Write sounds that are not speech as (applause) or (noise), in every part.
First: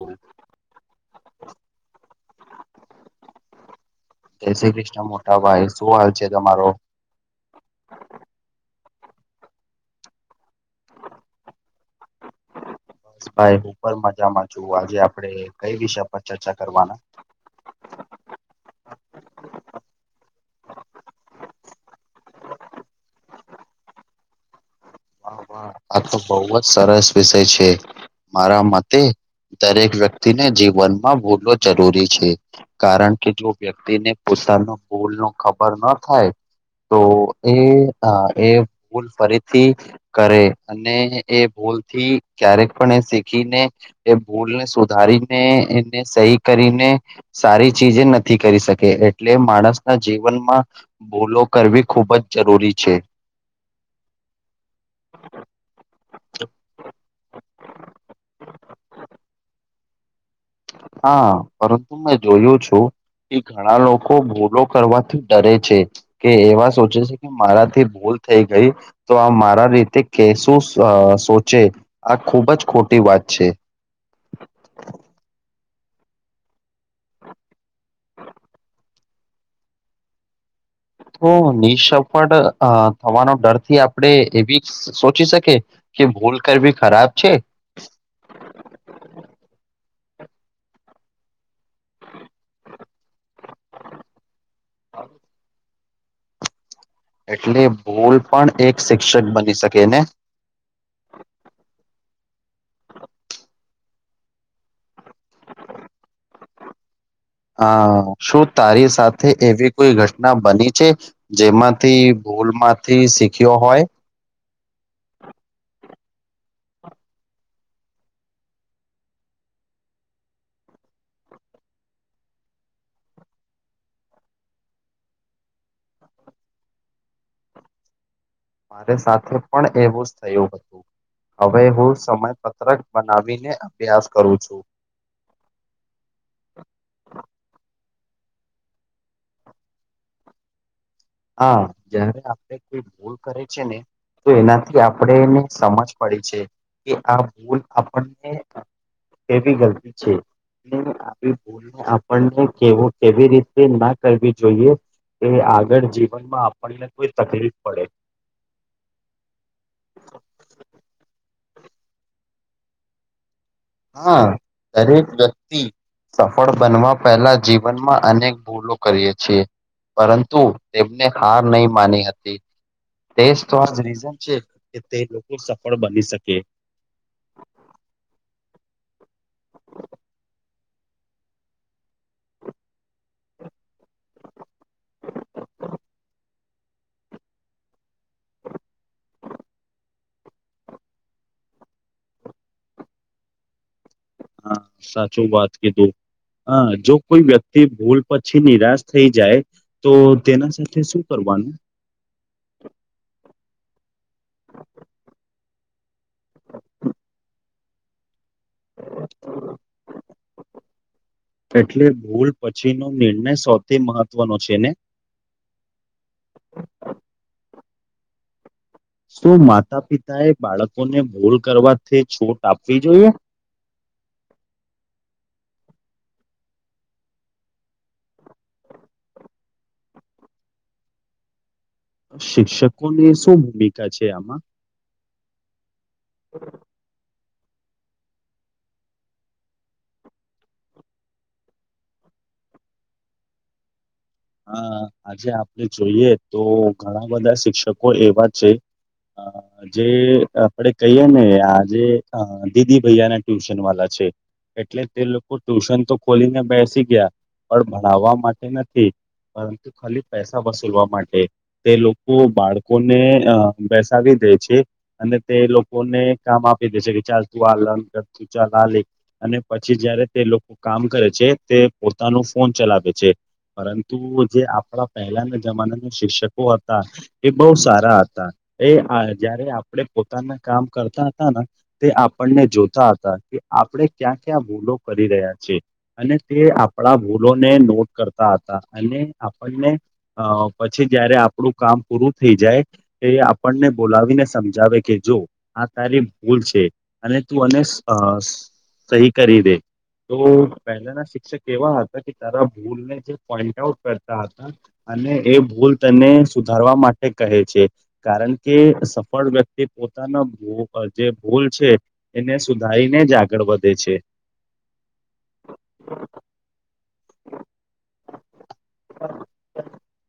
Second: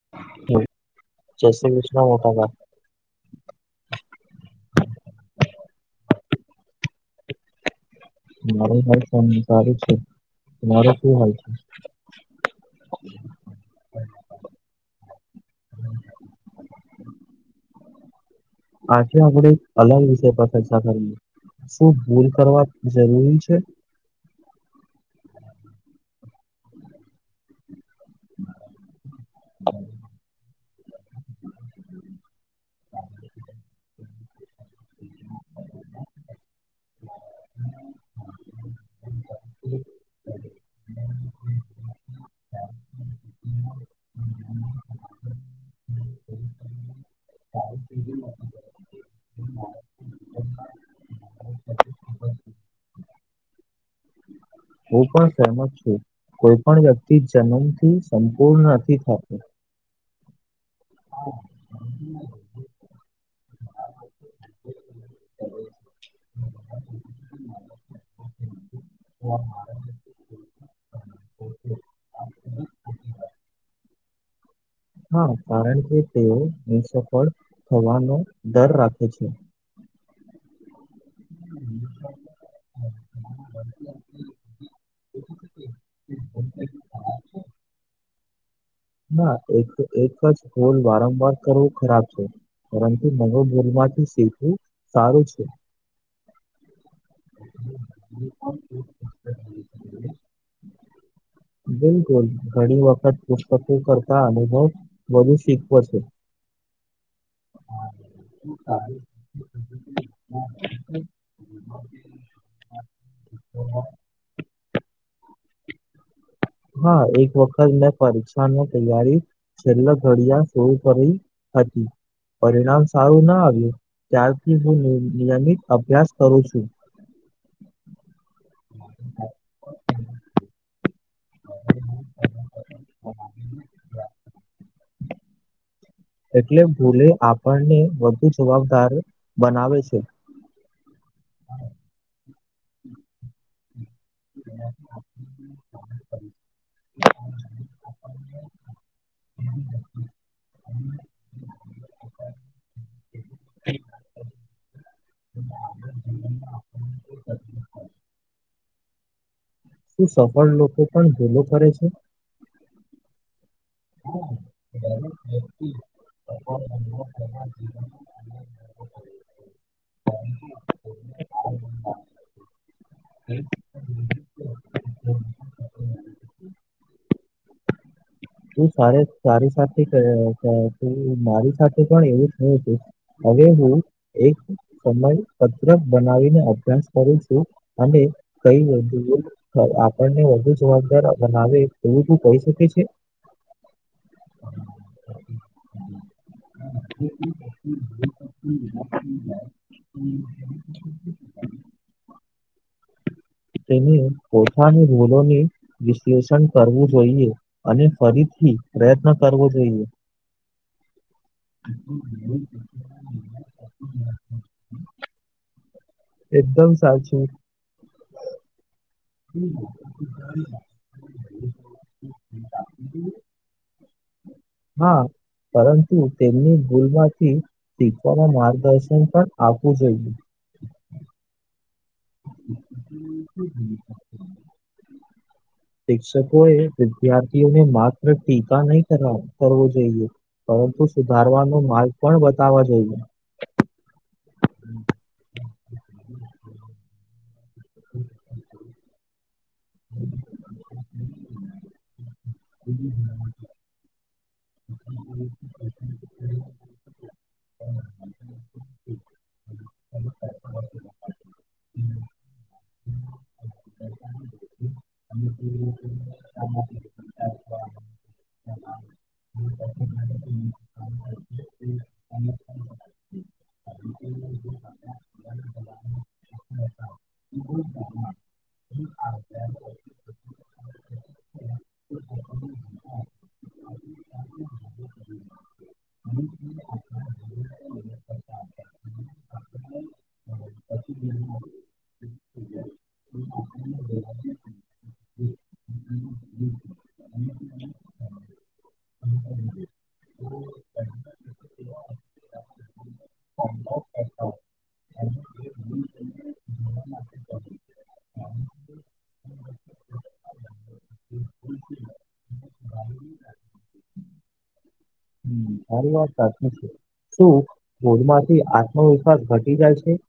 જય હ જેસી કૃષ્ણ ના મોટા ભાઈ. જય શ્રી કૃષ્ણ મોટા ભાઈ શું હાલ છે તમારો? મારો શું હાલ છે સારું છે મારો શું હાલ છે? ભાઈ હું પણ મજામાં છું આજે આપડે કઈ વિષય પર ચર્ચા કરવાના? આ જે આપણે અલગ વિષય પર ચર્ચા કરીએ. શું ભૂલ કરવા જરૂરી છે? વાહ વાહ આ તો બહુ જ સરસ વિષય છે. મારા મતે દરેક વ્યક્તિને જીવનમાં ભૂલો જરૂરી છે. કારણ કે જો વ્યક્તિને પોતાનો ભૂલ નો ખબર ન થાય. તો એ એ ભૂલ ફરીથી કરે અને એ ભૂલ થી ક્યારેક પણ એ શીખીને એ ભૂલને સુધારીને એને સહી કરીને સારી ચીજ એ નથી કરી શકે એટલે માણસના જીવનમાં ભૂલો કરવી ખુબ જ જરૂરી છે. હું પણ સહેમત છું કોઈ પણ વ્યક્તિ જન્મથી સંપૂર્ણ નથી થતો. હા પરંતુ મેં જોયું છું. એ ઘણા લોકો ભોલો કરવાથી ડરે છે. કે એવા સોચે છે કે મારાથી ભૂલ થઈ ગઈ. તો આ મારા રીતે કે શું સોચે આ ખુબ જ ખોટી વાત છે. હા કારણ કે તેઓ હમ સફળ થવાનો ડર રાખે છે. તો નિસફળ થવાનો ડરથી આપણે એવી સોચી શકી? કે ભૂલ કરવી ખરાબ છે. ના એક એક જ હોલ વારંવાર કરવું ખરાબ છે. પરંતુ નવુ બોલમાંથી શીખવું સારું છે. એટલે ભૂલ પણ એક શિક્ષક બની શકે ને. બિલકુલ ઘણી વખત પૂ કરતા અનુભવ વધુ શીખવો છે. હ શું આ- તારી સાથે એવી કોઈ ઘટના બની છે? જેમાંથી ભૂલ માંથી શીખ્યો હોય? હા એક વખત મેં પરીક્ષા ન તૈયારી છેલ્લા ઘડિયા શર કરી હતી. પરિણામ સારું ના આવ્યું ત્યારથી હું નિયમિત અભ્યાસ કરું છું. મારે સાથે પણ એવું જ થયું હતુ હવે હું સમયપત્રક બનાવીને અભ્યાસ કરું છું. એટલે ભૂલે આપણને વધુ જવાબદાર બનાવે છે. હા જયારે આપડ કોઈ ભૂલ કરે છેને તો એનાથી આપણેને સમજ પડી છે. કે આ ભૂલ આપણને એવી ગલતી છે. આપણનેવ કેવી રીતે ના કરવી જોઈએ કે આગળ જે જીન માં આપડીને કોઈ તકલીફ પડે શું સફળ લોકો પણ ભૂલો કરે છે. હા, દરેક વ્યક્તિ સફળ બનવા પહેલા જીવનમાં અનેક ભૂલો કરીએ છીએ પરંતુ તેમને હાર નહી, માની હતી તો રી છે કે તે લોકો સફળ બની શકે તું સારી સાથે મારી સાથે પણ એવું થયુ હવે હું એક સમય પત્રક બનાવીને અભ્યાસ કરું છુ. હે કઈુ આપણને વધુ જવાબદાર બનાવે એવું બું કહી શકે છે. હા, સાચું વાત કીધુ હ જો કોઈ વ્યક્તિ ભૂલ પછી નિરાશ થઈ જાય તો તેના સાથે શું કરવાનુ તેને પોતાાની ભૂલોને વિશ્લેષણ કરવું જોઈએ અને ફરીથી પ્રયત્ન કરવો જોઈએ એટલે ભૂલ પછી નો નિર્ણય સૌથી મહત્વનો છે ને એકદમ સાચુ શું માતા પિતા એ બાળકોને ભૂલ કરવાથી છોટ આપવી જોઈએ હા પરંતુ તેમની ભૂલમાંથી શીખવાવામાં માર્ગદર્શન પણ આપવું જોઈએ શિક્ષકો ની શું ભૂમિકા છે. આમાં શિક્ષકો એ વિદ્યાર્થીઓને માત્ર ટીકા નહી કર કરવો જોઈએ પરંતુ સુધારવાનો માર્ગ પણ બતાવવા જોઈએ હા, આજે આપણે જોઈએ. તો ઘણા બધા શિક્ષકો એવા છે. અ જે આપડે કહીએ ને આજે દીદી ભૈયાના ટ્યુશન વા છે એટલે તે લોકો ટ્યુશન તો ખોલીને બેસી ગયા પણ ભણાવવા માટે નથી પરંતુ ખાલી પૈસા વસૂલવા માટે તે લોકો બાળકોને અ બેસાવી દે છે. અને તે લોકોને કામ આપી દે છે. કે ચાલ તું આ લન કર તું ચાલ આ લે અને પછી જયારે તે લોકો કામ કરે છે. તે પોતાનું ફોન ચલાવે છે. પરુ જે આપણા પહેલાના જમાના ના શિક્ષકો હતા એ બહ સારા હતા એ જયારે આપણે પોતાના કામ કરતા હતા ને તે આપણને જોતા હતા કે આપણે ્યા ભૂલો કરી રહ્યા છે. અને તે આપણા ભૂલોને નોટ કરતા હતા અને આપણને પછી. જયારે આપણું કામ પૂરું થઈ જાય એ આપણને બોલાવીને સમજાવે કે જો આા તારી ભૂલ છે અને તું અને સહી કરી દે તો પહેલાના શિક્ષક એવા હતા કે તારા ભૂલને જે પોઈન્ટ આઉટ કરતા હતા અને એ ભૂલ તેને સુધારવા માટે કહે છે. કારણ કે સફળ વ્યક્તિ પોતાના જે ભૂલ છે. એને સુધારીને જ આગળ વધે છે. હમ્મ સારી વાત સાચી છે શું બોધમાંથી આત્મવિશ્વાસ ઘટી જાય છે.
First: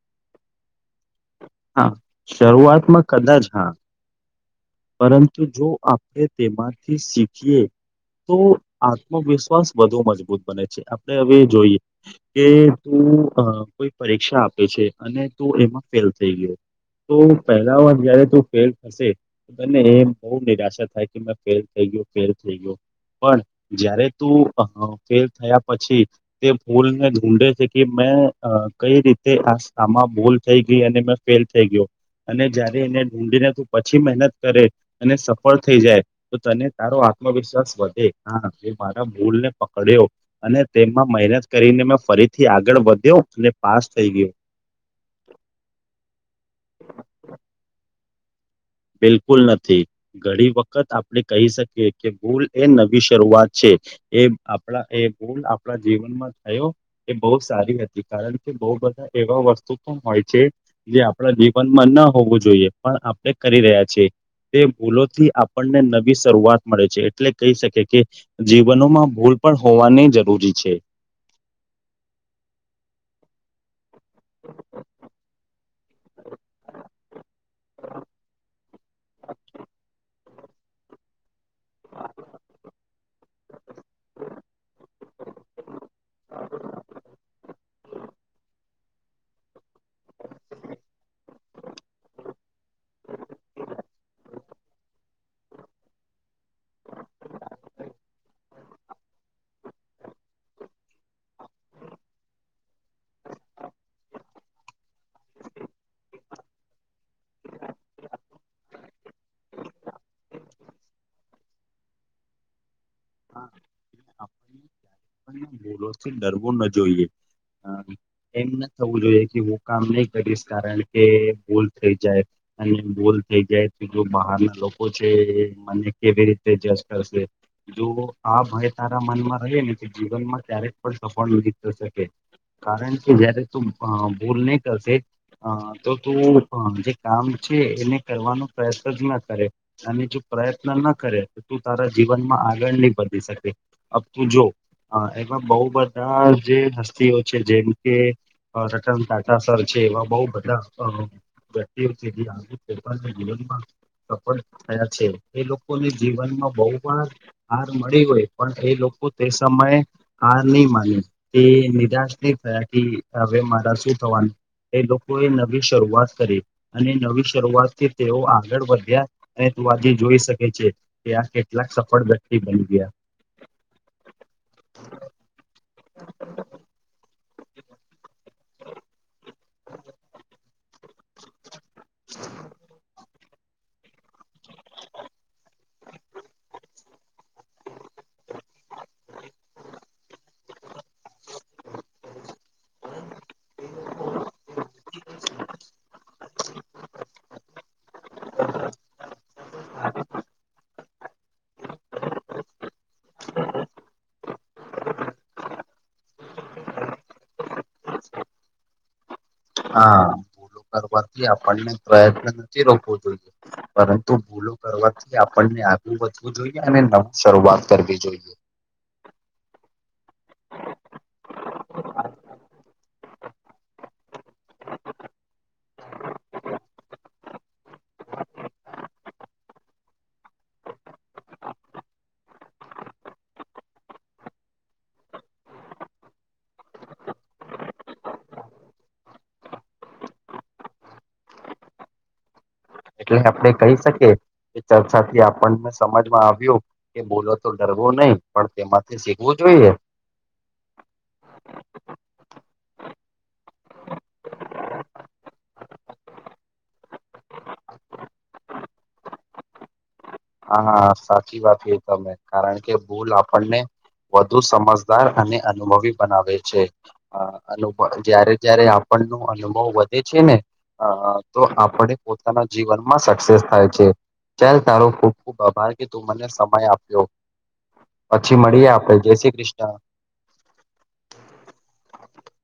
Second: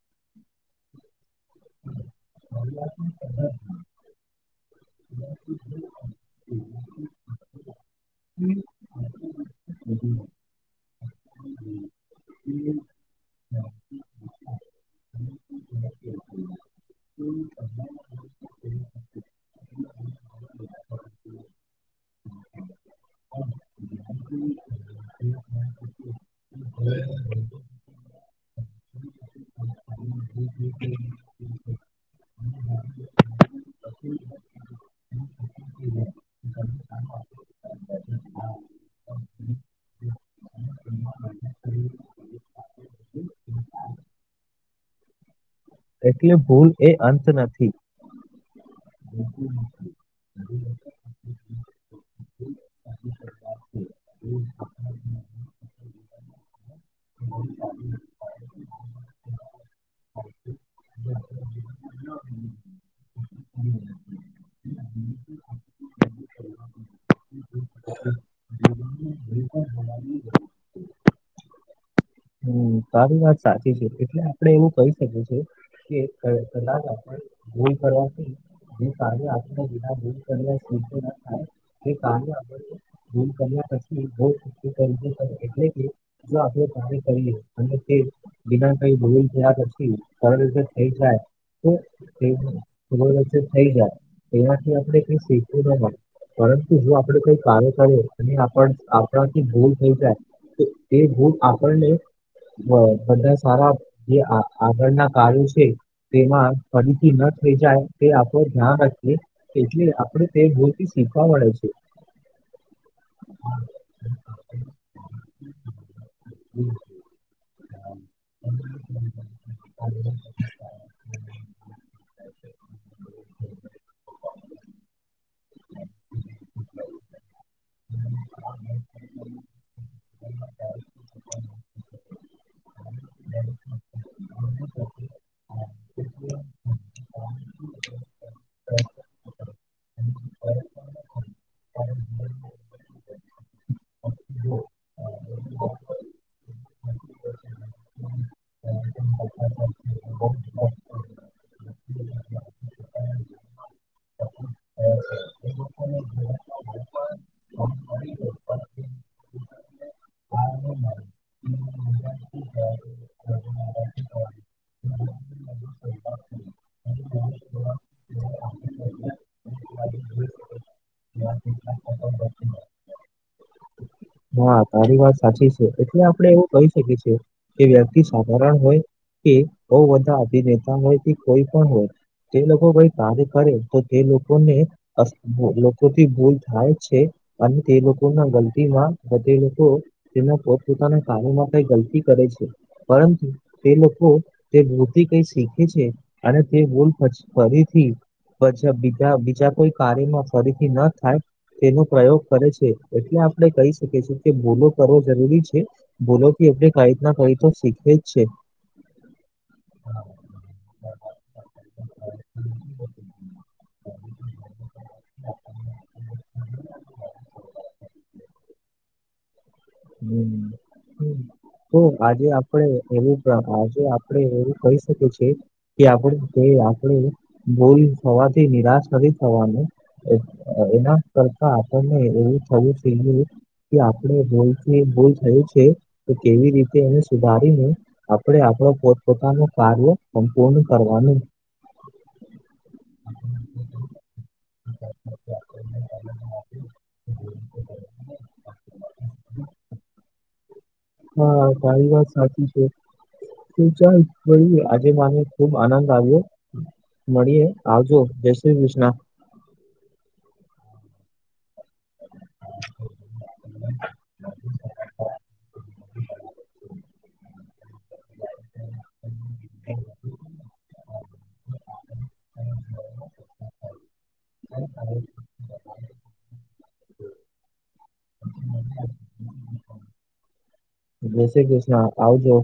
હા શરૂઆતમાં કદાચ હા પરંતુ જો આપણે તેમાંથી શીખીએ તો આત્મવિશ્વાસ વધુ મજબૂત બને છે આપણે હવે જોઈએ કે તું કોઈ અ પરીક્ષા આપે છે અને તું એમાં ફેલ થઈ ગયો તો પહેલાવાર જ્યારે તુ ફેલ થશે બને એ બઉ નિરાશા થાય કે મે ફેલ થઈ ગ્યો ફેલ થઈ ગ્યો પણ જયારે તું ફેલ થયા પછી તે ભૂલને ઢૂંઢે છે કે મેં કઈ રીતે આ સામાં ભૂલ થઈ ગઈ અને મે ફેલ થઈ ગ્યો અને જયારે એને ઢૂઢીને તું પછી મહેનત કરે અને સફળ થઈ જાય તો તને તારો આત્મવિશ્વાસ વધે હા એ મારા ભૂલ ને પકડ્યો અને તેમાં મહેનત કરીને મેં ફરીથી આગળ વધ્યો અને પાસ થઈ ગ્યો એટલે ભૂલ એ અંત નથી. બિલકુલ નથી. ઘણી વખત આપણે કહી શકીએ કે ભૂલ એ નવી શરૂઆત છે. એ આપણા એ બોલ આપણા જીવનમાં થયો એ બઉ સારી હતી કારણ કે બઉ બધા એવા વસ્તુ પણ હોય છે. જે આપણા જીવનમાં ન હોવું જોઈએ પણ આપણે કરી રહ્યા છીએ. તે ભૂલો થી આપણને નવી શરૂઆત મળે છે એટલે કહી શકે કે જીવનોમાં ભૂલ પણ હોવાની જરૂરી છે. હમ તારી વાત સાચી છે એટલે આપડે એવું કહી શકીએ છે કે ક કદાચ આપે ભૂલ કરવાથી જે કાર્ય વિના ભૂલ (inaudible) તે કાર્ય ભૂલ કર્યા પછી એ ભૂલ (unintelligible) એટલે કે જો આપણું કાર્ય કરીએ અને તે વિના કઈ ભૂલ ત્યાં નથી કારણ તે થઈ જાય તો તે ભૂલ વરચે થઈ જાય એમાંથી આપણે કઈ શીખવું ન પરંતુ જો આપણેે કોઈ કાર્ય કરિએ અને આપણ આપણા થી ભૂલ થઈ જાય તો એ ભૂલ આપણને બધા સારા જે આ આગળના કાર્યો છે તેમાં ઈ ન થઈ જાય તે આપણું ધ્યાન રાખીએ એટલે આપડે તે ભૂલથી શીખવા મળે છે. હા આપે (unintelligible) લો થી ડરવું ન જોઈએ. હ એમ ના થવું જોઈએ કે હું કામ નહી કરીશ કારણ કે ભૂલ થઈ જાય અને ભૂલ થઈ જાય તો જો બહારના લોકો છે એ મને કેવી રીતે જસ્ટ કરશે જો આ ભય તારા મનમાં રહે ને તો જીવનમાં ત્યારે જ પણ સફળ નથી થ શકે. કારણ કે જયારે તું અ ભૂલ નઈ કરશે અ તો તું ભ જે કામ છે એને કરવાનો પ્રયત્ન જ ના કરે અને જો પ્રયત્ન ન કરે તો તું તારા જીવનમાં આગળ નહી વધી શકે. અ તુ જો એમાં બહુ બધા જે હસ્તીઓ છે જેમકે રતન ટાટ સર છે એવા બહ બધા સઅ તેવું છે જે (unintelligible) પોતાના જીવનમાં સફળ થયા છે એ લોકો બી જીવનમાં બહુ પણ હાર મળી હોય પણ એ લોકો તે સમયે હાર ની માની તે નિરાશ નહી થયા કે હવે મારા શું થવાન એ લોકોએ નવી શરૂઆત કરી. અને નવી શરૂઆતથી તેઓ આગળ વધ્યા અને તું આજે જોઈ શકે છે. કેઆ કેટલાક સફળ વ્યક્તિ બની ગ્યા મા તારી વાત સાચી છે એટલે આપડે એવું કહી શકીએ છીએ કે વ્યક્તિ સાધારણ હોય કે બઉ બધા અભિનેતા હોય કે કોઈ પણ હોય તે લોકો પઇ તારે કરે તો તે લોકોને લોકોથી ભૂલ થાય છે. મને તે લોકો ના ગલ્તી માં તે લોકો તેના પોતપ પોતાના કારોમાં કઈ ગલતી કરે છે. પરંતુ તે લોકો તે ભુલ થી કઈ શીખે છે. અને તે બોલ ફરીથી પછી બીજા બીજા કોઈ કાર્યમાં ફરીથી ન થાય. તેનો પ્રયોગ કરે છે એટલે આપણે કહી શક કે છે કે બોલો કરવો જરૂરી છે બોલોથી એટલે કઈ ન કઈક તો શીખે જ છે. હા ભૂલો કરવાથી આપણને પ્રયત્ન નથી રોકવો જોઈએ. પરંતુ ભૂલો કરવાથી આપણને આગું વધવું જોઈએ અને નવી શરૂઆત કરવી જોઈએ. હમ હમ તો આજે આપડે એવું આજે આપડે એવું કહી શકીએ છીએ કે આપણે આપણે ભૂલ થવાથી નિરાશ નથી થવાનું એના કરતા આપણને એવું થવું જોઈ કે આપણે કી ભૂલ થયું છે તો કેવી રીતે એને સુધારીને આપડે આપડો પોતપોતાનું કાર્ય સંપૂર્ણ કરવાનું. એટલે આપણે કહી શકી કે ચર્ચા થી આપણને સમજમાં આવ્યું કે બોલો તો ડરવો નહી પણ તેમાંથી શીખવું જોઈએ. હા તારી વાત સાચી છે. ચલ ભઇ આજે માને ખુબ આનંદ આવ્યો મળીએે આવજો જય શ્રી કૃષ્ણ. હા સાચી વાત કહી તમે કારણ કે ભૂલ આપણને વધુ સમજદાર અને અનુભવી બનાવે છે. હ અનુભ જયારે જય્યારે આપણ નુ અનુભવ વધે છે ને તો આપણે પોતાના જીવનમાં સક્સેસ થાય છે ચલ તારો ખૂબ ખૂબ આભાર કે તું મને સમય આપ્યો પછી મળીએ આપડે જય શ્રી કૃષ્ણ. જયશ્રી કૃષ્ણ આવજો.